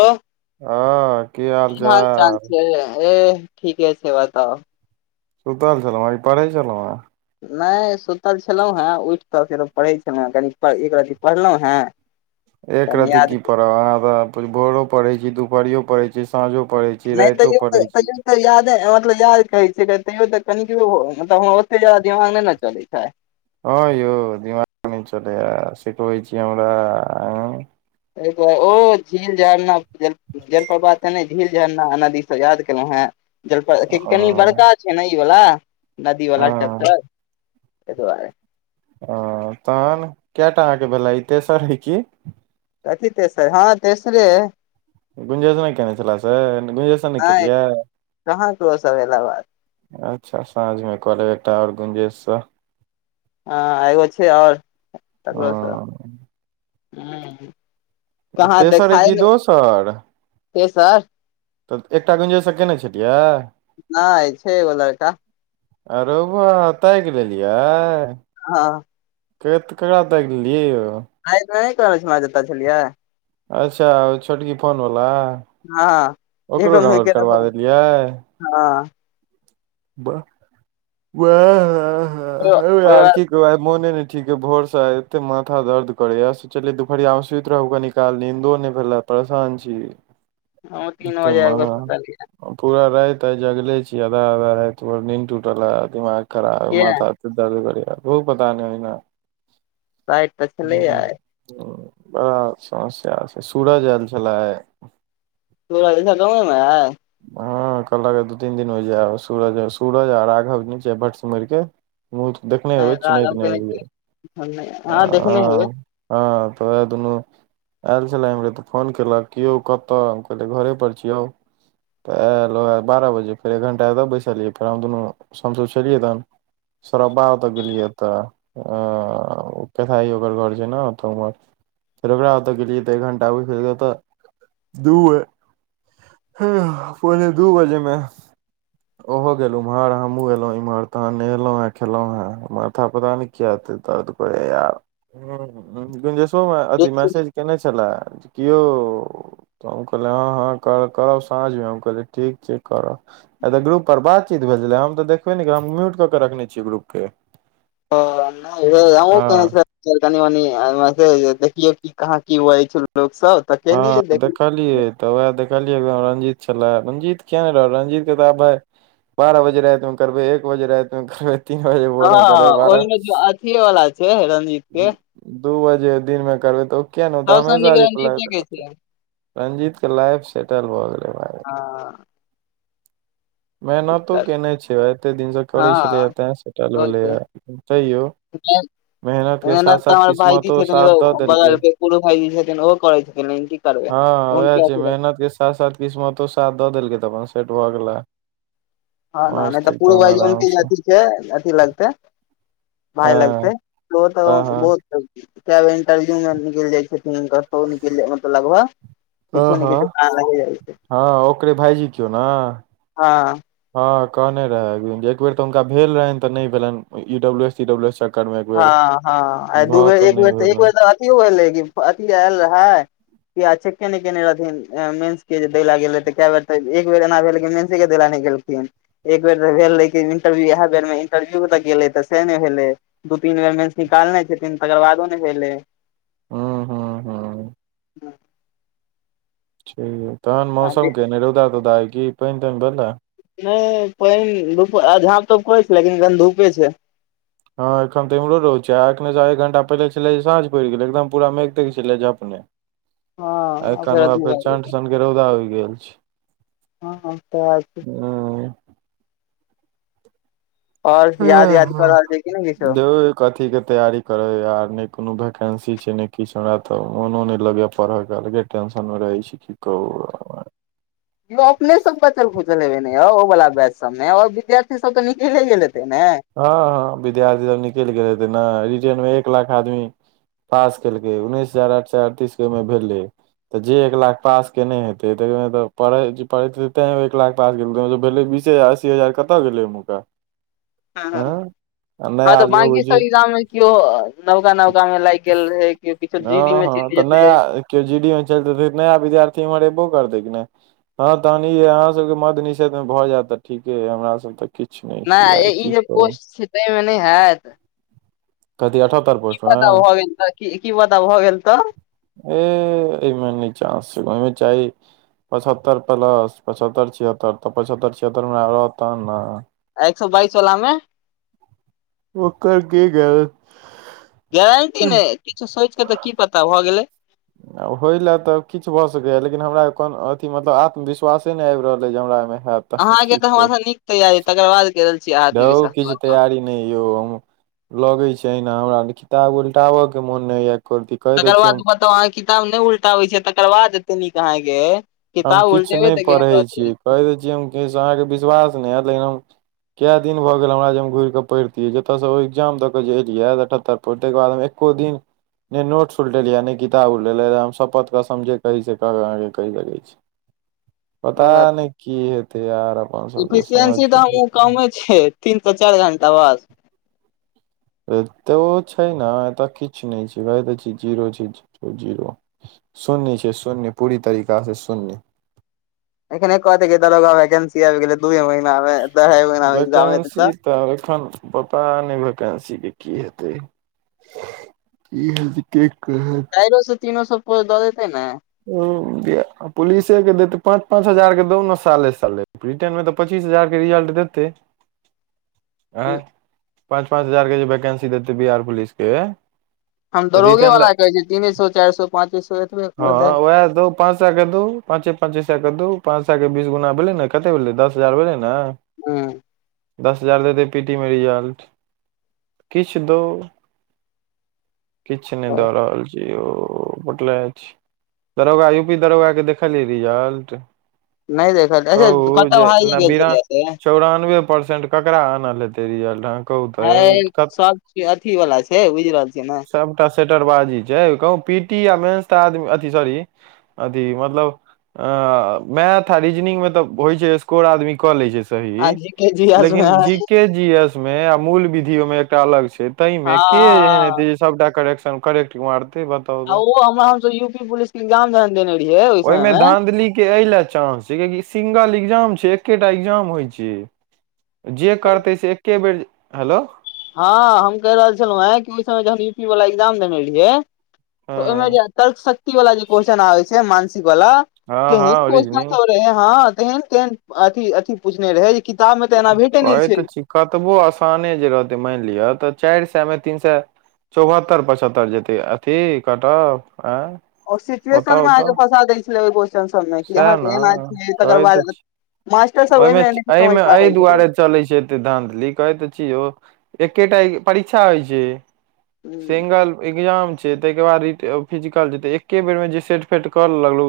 अ हँ की कि हाल हाल-चाल चाल छय, एह ठीके छै बताउ। सुतल छलहूं हेँ कि पैढ़ छलंहू हेँ नइ सुतल छलहुँ हेँऽ, उइठ कऽ फेरो पढ़ै छलहुँ हेँ कनी एक रति पढ़लहुँ हेँ। [inaudible] एक रती याद की पढ़ब अपन भोरो पढ़ें छी दुपहरियो पढ़ें छी साँझो पढ़ें छी। नइ राइतो तइयो तऽ पढ़ै छी तइयो याद, मतलब याद करै छिय तैयो तऽ कनिकबो मतलब ओते जादा दिमाग नइ ने चलै छय हँ यौ दिमाग नै चलइये, सिखबै छी हमरा हैँ। [unintelligible] ओऽ झील -झड़ना जल जलप्रवात तने झील झरना नदीसँ याद केलहु हें जलप्र कनि हँ बड़का छै ने ई वला नदीवला हँ चेप्टर तइ दुआरे। अं तहन कैटा अहाँ के भेला ई तेसर अइ की। कथी तेसर हँ तेसरे अइ गुंजेश नइ कयने छलै से गुंजेशन नइ हँ केलियै कहाँ ककरो सब एला बात अच्छा साँझ में करे एकटा आओर गुंजेश स आँ एगो छै आओर तकरो स हँ कहाँ तेसर अइ देखाए कि ने दोसर हे सर तऽ एकटा गुंजरसँ केने छलियै नइ छै एगो लड़का आरउबा ताइक लेलियै हँ के ककरा ताइक लेलियै यौ [unintelligible] कहने छलउ जतऽ छलियै अच्छा छोटकी फोनवला हँ ओकरो एगो मुइर के डाउनलोड देखू करबा देलियै हँ ब ह ह ह ओय यार बाद की आय मोने नय ठीक अय भोर स आइ एते माथा दर्द करय यै सोचलियै दुपहरिया में सुइत रहु कनिक काल निंदो नय भेलए परेसान छी हमहुँ तीन बजे आइब कऽ सुतलियै [unintelligible] पूरा रैत आय जगले छी आधा- आधा रैत मे नीन्द टूटल ए दिमाग खराब किया माथा। दरद करैया धू पता नै ओहिना राइत तऽ छलैये हूँ। आय आच्छा सेएह सूरज एल छेल्लाह आय। सूरज [unintelligible] गाँव में हे? हँ कहल ए दू तीन दिन में जेएब सूरज- सूरज आ राघव नै छै भटसिमर के? मुँह तऽ देखने हेबै चिन्हैत नै हैबै। हँ देखने हेबै हमहुँ हँ तऽ ओहे दुनू। एल छेल्ला एम्हरे तऽ फोन केलक कि यौ कतऽ हम कहलै घरे पर छी औ। तऽ एल बारह ओहे बारह बजे फेर एक घण्टा तऽ बैसलियै फेर हम दुनू हमसब छेलियै तहन। सौरबा ओतऽ गेलियै तऽ। हँ ओ केथाहि ओकर घर छै नऽ ओतऽ उम्हर। फेर ओकरा ओतऽ गेलियै तऽ एक घण्टा [unintelligible] ओतऽ दु बेर। हँ पोने दू बजे मे- ओहो गेल उम्हर हमहुँ एलौ इम्हर तहन नहेलों हेँ खेलो हें माथा पता नै। किया ऐते दर्द करैये हँ गंजेस। तो मे अथि मेसेज केने छेल्ला की यौ तऽ हम कहलियै हँ, हँ कह कह- साँज मे हम कहलियै ठीक छैय करऽ। आय तऽ ग्रुप पर बातचीत भेल छेल्ला हम तऽ देखबै नेै क हम म्यूट कऽ कऽ रखने छियै ग्रुपके- ओ नै भेल अहूँ तहन हँ से- कनि मनी [unintelligible] देखियौ की कहाँ की बजै छै लोग सब। तऽ हँ केलियै देख। देखलियै तऽ उएह देखलियै एकदम रंजीत छल्ला रंजीत किया नै रहत रंजीत के तऽ आब भाय। बारह बजे रैत मे उतरबै एक बजे रैत मे करबै। तीन बजे हँ भोर मे करबै बारह। ओहिमे जे अथिये वाला छै रंजीत के दू बजे दिन मे करबै तऽ किया नै ओता हमेशा रिप्लाई देत। किये। रंजीत के लाइफ सेटल भए गेलेै भाय। हँ। मेहनतो कएने छै भाय एते दिनसँ करै हँ छेलै तैं सेटल भेलैए तैयो। [unintelligible] के साथ मेहनत तऽ साथ हमर भाजी किस्मतो छथिन ए साथ दऽ देलकै बगल के पुरो भाजी छथिन ओहो करै छथिन लेकिन की- करबै हँ उएह हुनके छै अथी मेहनत के साथ साथ किस्मतो साथ दऽ देलकै तऽ अपन सेट भऽ गेला। हँ नै तऽ पूर भाय आराम [unintelligible] से अथि के अथि लगतेै। भाय लगतै हँ उहो हँ तऽ हँ बहुत। कए बेर इंटरव्यूमे निकैल जाय छै छथिन हूँनकर [unintelligible] निकल मतलब लगभग। किछो हँ निकैल जेतै [unintelligible] लगले रैह जेतै। हँ ओकरे भायजी कियो नऽ। हँ। हँ कहने रहैन जे एक बेर तऽ हुनका भेल रहैन तऽ नै भेलैन ई डब्लू एस। इ डब्लू एस चक्कर मे- हँ बेर हँ आ दू भऽ बेर के एक बेर नहि तऽ भेलै एक बेर तऽ अथियो भेलै कि अथि एल रहै? किये चेके नै केने रहथिन ए मेन्स के जे देैले गेल रहै तऽ कए बेर तऽ एक बेर एना भेल मेन। के देैलेए नै गेलखिन। एक बेर तऽ भेल रहेै कि इंटरव्यू इएह बेर मे इंटरव्यू तऽ गेलेै तऽ से नेै भेलेै। दू तीन बेर मेंस निकालने छथिन, तकर बादो ने भेलै। हू- हू- हू। ठीक, तहन मौसम नहि केहन अय, रोउदा -तोउदा अई की, पानी ताइन भेला? नहि पाईन धुप झाँप तोप करे छै, लेकिन अखन धूपे छै। हँ एखन तऽ इमरो रोद छै, अखने एक घंटा पहिले छले साँझ पड़ि गेल, एकदम पूरा मेघ -तेघ छलै झपने। एखन एन फेर चण्ठ सनक के रौदा उइग गेल छै। हँ-हँ, तऔर की। हँ। और याद- याद कर रहल छै कि ने किछो? कथीके तैयारी करैय यार, नहि कोनो वैकेन्सी छै, नहि किछु हमरा तऽ मोनो नहि लगैया पढ़ऽके, अलगे टेंशन मे रहै छी, की कहु। यो अपने सब बचल खुचल हेबेने यौ, ओ वाला बैच सबमे और विद्यार्थी सब त निकले गेल हेते ने। हँ- हँ, विद्यार्थी सब निकलि गेलै ते ने, रिटेर्नमे एक लाख आदमी पास केलकै, उन्नैस हजार अठ स अड़तीस के ओहिमे भेलै। तऽ जे एक लाख पास केने हेतै त, तऽ पढ़ पढ़े तें एक लाख पास गेल भेलै, बीसे हजार, अस्सी हजार कतऽ गेलै एमुरका। हँ- हँ। हँ नया तऽ जे अबै छै बंकीसब इग्जाम में केओ, नवका -नवका में लागि गेल रहे के किछो जे दिन मे टुट जेतै। के जीडी में चलते, नया विद्यार्थी एम्हार एबो करते ने। हँ, तहन अहाँ सबके मद्य निषेध में भऽ जायत तऽ ठीके अय, हमरा सब त किछु नहि छी, आाय ई की जे कहू पोस्ट छी, तै मे नहि हैत। कथी अठहतर प की पता भऽ गेल तऽ, क की पता भऽ गेल तऽ। ए, एहिमे नहि चस छै, ओहिमे चाहि पचहत्तर प्लस, पछहत्तर, छिहत्तर, तऽ पचछत्तर छिहत्तर हमरा रहत तखन ने। एक सौ बाइस वला मे। ओकर की गेरेन्ट गारंटी नहि, किछु सोच के तऽ, की पता भऽ गेलै। आ होइलए तऽ किछु भऽ सकैए, लेकिन हमरा कोनो अथी मतलब आत्मविश्वासे नहि आबि रहल अइ, जे हमरा एहिमे हयैत। अहाँके तऽ हमरास नीक तैयारी, तकर बाद कह रहल छी, आ धौ आत्मविश्वास, किछु बताउ। तैयारी नहि यौ, हम लगे छै ए ना, हमरा किताब उलटाबय के मन नहि होइया एको रती। तकर बाद इ बताउ, अहाँ किताब नहि उलटाबे छियै, तेकर बाद एते नीक अहाँके गेल। हम किछु नहि पढ़ै छीयै, कहि दै छियै हम कि, अहाँके विश्वास नहि हैत, लेकिन हम कए दिन भऽ गेल हमरा जे घुरि कऽ पढ़ितियै, जतय से ओ एग्जाम दऽ के जे एलियै, त अठहत्तर ओतकर बादमे एको दिन ने नोट् उलटेलिय या, ने किताब उलटेलियै य, हम सपत कसम जे, कही से के कहि सके छी। पता रहतै नहि की हेतै यार, अपन सबके समझ इफिसियंसी तऽ हमहूँ कमे छै तीन सँ, चार घण्टा बाद। एतयो तऽ छै ने, एतय किछु नहि छै, कटहै त छी, जीरो छी जीरो। शून्य छै, शून्य, पूरी तरीका से शून्य। एखने कथते की दरोगा मे वैकेंसी आबि गेलै, दूए महिनामे, अढाइये महिनामे एक्जाम हतै वैकेंसी तऽ। तऽ एखन पता नहि, वैकेन्सी के की हेतै। की हैते के कहत। चारइो सौ, तीनो सौऽ कोई द देतै ने। ओ पुलिसे के देत पाँच -पाँच हजार के दो ने साले- साले। ब्रिटेनमे तऽ पच्चीस हजारके रिजल्ट देतै। आँय पाँच- पाँच हजारके जे वैकेंसी देतै बिहार पुलिसके। हम तऽ दरोगे वला कहै छी तीने सो, चारि सए, पाँचे सो एतबे कऽ दे। बस तो। पाँंच सए के दो पाँचे -पाँचे सए के दो, पाँंच सए के बीस गुना भेलै ने, कते भेलै दस हजार भेलै ने। हं। दस हजार देते पी टी में रिजल्ट। किछु दो। किछु नहि दऽ रहल छी यो, बतले अछि। दरोगा यू पी दरोगा के देखलियै रिजल्ट। नहि देखलिये अच्छा कहू कट-अप जे हिइ न गेल बिना छलै से। चौरानबे परसेंट केकरा आनल हेतै रिज्लट हय सब चीज अथी वाला छै, बुझि रहल छियै ने। सबटा सेटर बाजी छै, कहू पीटी आ मेंस तऽ आदमी, अथी सॉरी। अथी मतलब अ मैथ आ रीजनिंग मे तऽ होइ छै स्कोर आदमी कऽ ले छै। आ सही। जी के जी एस मे लेकिन हँ जी के एस मे आ मूल विधि ओ मे एकटा अलग छै, तै मे हँ के एन हँ हेतै सबटा करेक्शन करेक्ट मारतै ब बताउ आ तऽ ओ हमरा हमसब यू पी पुलिस के एग्जाम जहन देने रहियै ओहि समय ओहिमे मे धाँधली के एहिले चानंस सिंगल एग्जाम छै, एकेटा एग्जाम होय छै, जे करते से के बेर हेलो हँ हम कहि रहल छलहुँ हेँ, कि ओहि समय जहन यू पी वाला एग्जाम देने रहियै, तऽ ओहिमे हँ जे तल शक्ति वाला जे क्वेश्चन आबै छै, मानसिक वाला हँ हँ केहन ओरिजनिंग क्वेश्चन रहे हँ तेहन- तेहेन अथि पूछने रहै किताब में तऽ एना भेटे नहि कहै छै। तऽ छी कतबो आसाने जे रहतै मानि लिअ, तऽ चारि सए मे तीन सए चौहत्तर पचहत्तर जते अथी कट-अफ आंय ओर सिचुएशन मे अहाँके के फंसा दै छलै, ओहि क्वेशस्चन सबमे सएह अहाँके ने एना छै, तकर कहै तऽ बाद छी मास्टर स ओहि समझ पैैबै छैलै चले छै एते धानदलि कहे तऽ छी यौ एकेटा परीक्षा होइ छै। हूँ सिंगल एग्जाम छै। तैएके बाद फिजिकल जेते, एके बेर मे जे सेट- फेट कऽ लगलो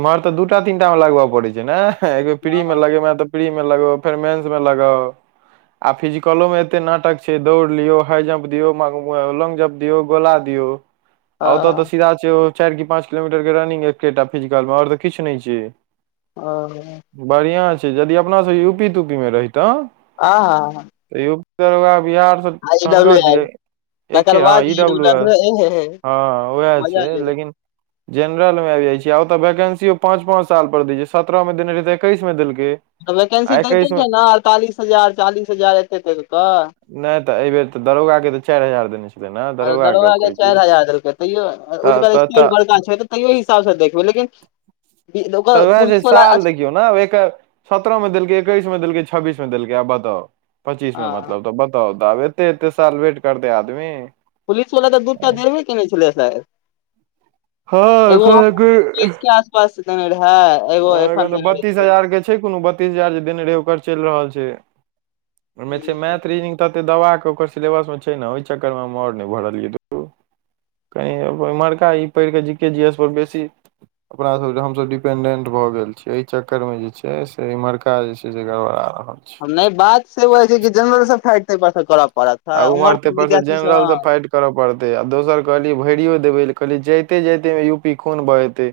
इम्हर तऽ दूटा तीन टा मे लगबय पड़े छै ने, एकबेर प्री में लगेमे तऽ प्री मे लगाउ, फेर मेन्स में लगाउ। आ फिजिकलो में एते नाटक छै, दौड़ लियो हाई जंप दियो मंग लौंग जम्प दियऔ, गोला दियऔ, आ ओतऽ हँ तऽ सीधा छै। चारि कि पाँच किलोमीटर के रनिंग एकेटा फिजिकल में ओर तऽ किु नहि छै। ह। बढ़िआँ छै, यदि अपना सब यू पी तूपी मे रहितहु। आहा- हा। तऽ यू पी बाला बिहारसँ। आइ डब्लू आएल। एके हँ इ डब्लू एस हँ उएह मजा छै ले लेकिन जेनरलमे आबि जाइ छियै, आ ओतऽ वैकेंसियो पाँच-पाँंच साल पर दै छै, सत्रह मे देने रहै तऽ एकैस मे देलकै। तऽ वैकेन्सी आ दैते एकैस मे छै न अड़तालीस हजार चालीस हजार एते-एते क कऽ। नहि तऽ एहि बेर तऽ दरोगा के त चारि हजार देने छै। आ दरोगा के चारि हजार देलकै तैयो तऽ ओयकर तऽ तऽ स्पीड बड़का छै त तैयो हिसाबसँ देखबै लेकिन ओकर पुलिस वला आछ कियो न एकर सत्रह मे देलकै, एकैस मे देलकै, छब्बीस में देलकै, आब बताउ। पच्चीस में हँ मतलब त बताउ तब एते-एते साल वेट करतैं आदमी। पुलिस बला त दूटा देबे कने छलै शायद हँ एगो हम पच्चीस के आस पास देने रहै एगो एखन देने रहे त लगै छै कोनो बत्तीस हजार जे देने रहे ओकर चल रहल छै, ओहि में रहै मैथ रिनिंग तते दवा क ओकर सिलेबस में छै न, ओहि चक्कर मे हम और नहि भरलियै धु कही इमहरका ई पढ़ि के जी के, जी एस पर बेसी अपना सब हमसब डी डिपेंडेंट भए गेल छियै, ए चक्कर में जे छै से इम्हरका जे छै से गड़बड़ा रहल छै। नहि बात से ओ होइ छै कि, जेनरलसँ फाइट ताहिपर करऽ पड़त उमहर के विद्यार्थी सब हँ करय पड़तै, आ दोसर कहली भैरियो देबै कहलियै जाइते जाइते मे यू पी खून बहेतै।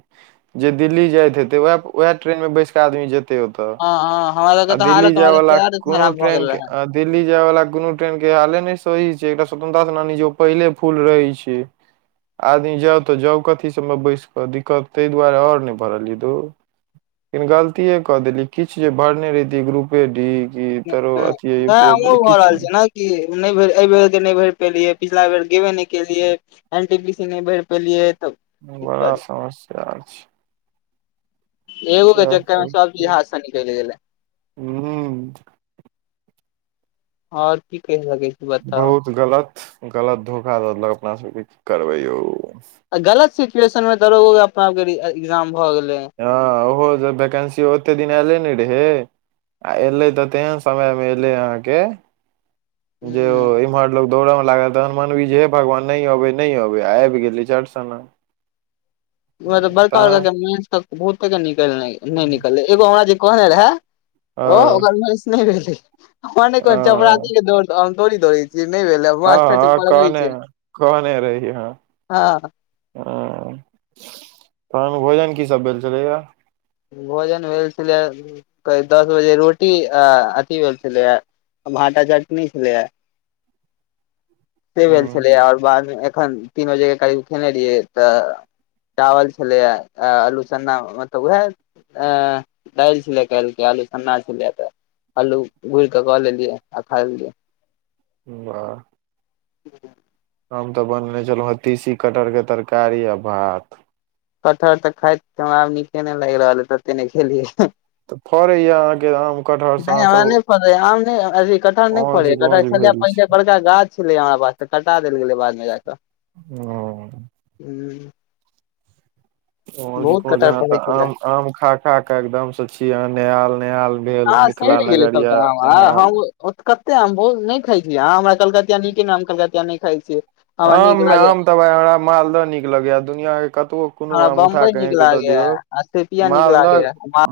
जे दिल्ली जाइत हेते वैह-वैह ट्रेनमे बैस क आदमी जे तै ओतऽ हँ हँ हँ हमरा सबके आ तऽ दिल्ली हालत जाय हमरा सबके वला हालत कोनो खराब भऽ ट्रेन गेल के, रहै अ दिल्ली जाय वला कोनो ट्रेन के हाले नहि सही छै, एकटा स्वतंत्रता सेनानी जे ओ पहिले फूल रहै छै। आदमी जाउ त जाउ कथी सबमे बैस क, दिक्कत ताहि दुआरे आओर नहि भरलियै धूं। लेकिन गलतीेए क देलियै किछ जे भरने रहितियै ग्रुप पे डी कि तरो अथी यू पी आइ पुलि किछ नहि ई नहि भरि, एहि बेर के नहि भरि पेलियै, पिछला बेर गेबे नहि केलियै। एल टी पी से नहि भरि पेलियै त बड़ा समस्या अछि। एगो के चक्कर मे सब चीज हाथ स निकैल गेलै। हूं हम्म आओर की कैह सकै बताउ बहुत गलत-गलत धोखा द देलक अपना सबके की करबै यौ। गलत सिचुएशन में दरोगो के अपना ओर के एग्जाम भए गेलै। हँ ओहो जे वैकेंसी ओते दिन एयले नहि रहें। आ एलै तऽ तेहन समय मे एलै अहाँके जे ओ इम्हर लोग दौड़ऽ मे लागल, तहन मनबी जे हे भगवान नहि अबै- नहि अबै आबि गेलै झट सना। उहैं त बड़का-बड़का कें तहन गनमान सब के बहुते के निकल नहि निकललै एगो हमरा जे कहने रहै ओ हँ ओकर मेन्स नहि भेलै, हमर नहि कहै हँ चपरासी के दौड़ थोड़ी दौड़य छियै, नहि भेलय हँ-हँ कहने-कहने रहि हँ। हँ हँ तहन भोजन की सब भेल छलै ग। भोजन भेल छलैए करीब दस बजे रोटी अ अथी भेल छलैए, भाटा चटनी छलैए। से भेल हूं छलैए आओर बादमे एखन तीन बजे के करीब खेने रहियै तऽ चावल छलैए, आलू सन्ना मतलब उहैं ऐं दालि छलै काल्हि के आलू सन्ना छलै तऽ आलू गुइड़ क कऽ लेलियै आ खा लेलियै। वाह [inaudible] हम तऽ बनने छलहुँ हँ, तीसी कटहरके तरकारी आ भात। कटहर तऽ खाइत आब नीके नै, लागि रहल हइ तते ने खेलियै। तऽ फड़ैया अहाँके आम कटहर से नै अहाँ हमरा सब नै फड़ै आम नै, अथि कटहर नै औज फरै या गौज कटहर छलै भेल छी पहिले बड़का गाछ छलै हमरा पास, तऽ कटा देल गेलै बादमे जााकऽ। ओ। हूं। ओ कि कटहर जहाँ त फड़ै छलै आम आम खा-खा के एकदम से छी, अहां नेहाल -नेहाल। भेल हँ मिथिला नगरिया नेहाल। ओ कते आम नै खाइ छी, अहाँ हमरा कलकतिया निके न हम कलकतिया नै खाइ छियै। हमरा आम नीक मे लागे आम तऽ भाई हमरा मालद निक लगैया, दुनियाँ के कतबो कोनो आम उठा अइन कऽ दऽ दियौ। सिपिया निक लागैया हाँ। मालदह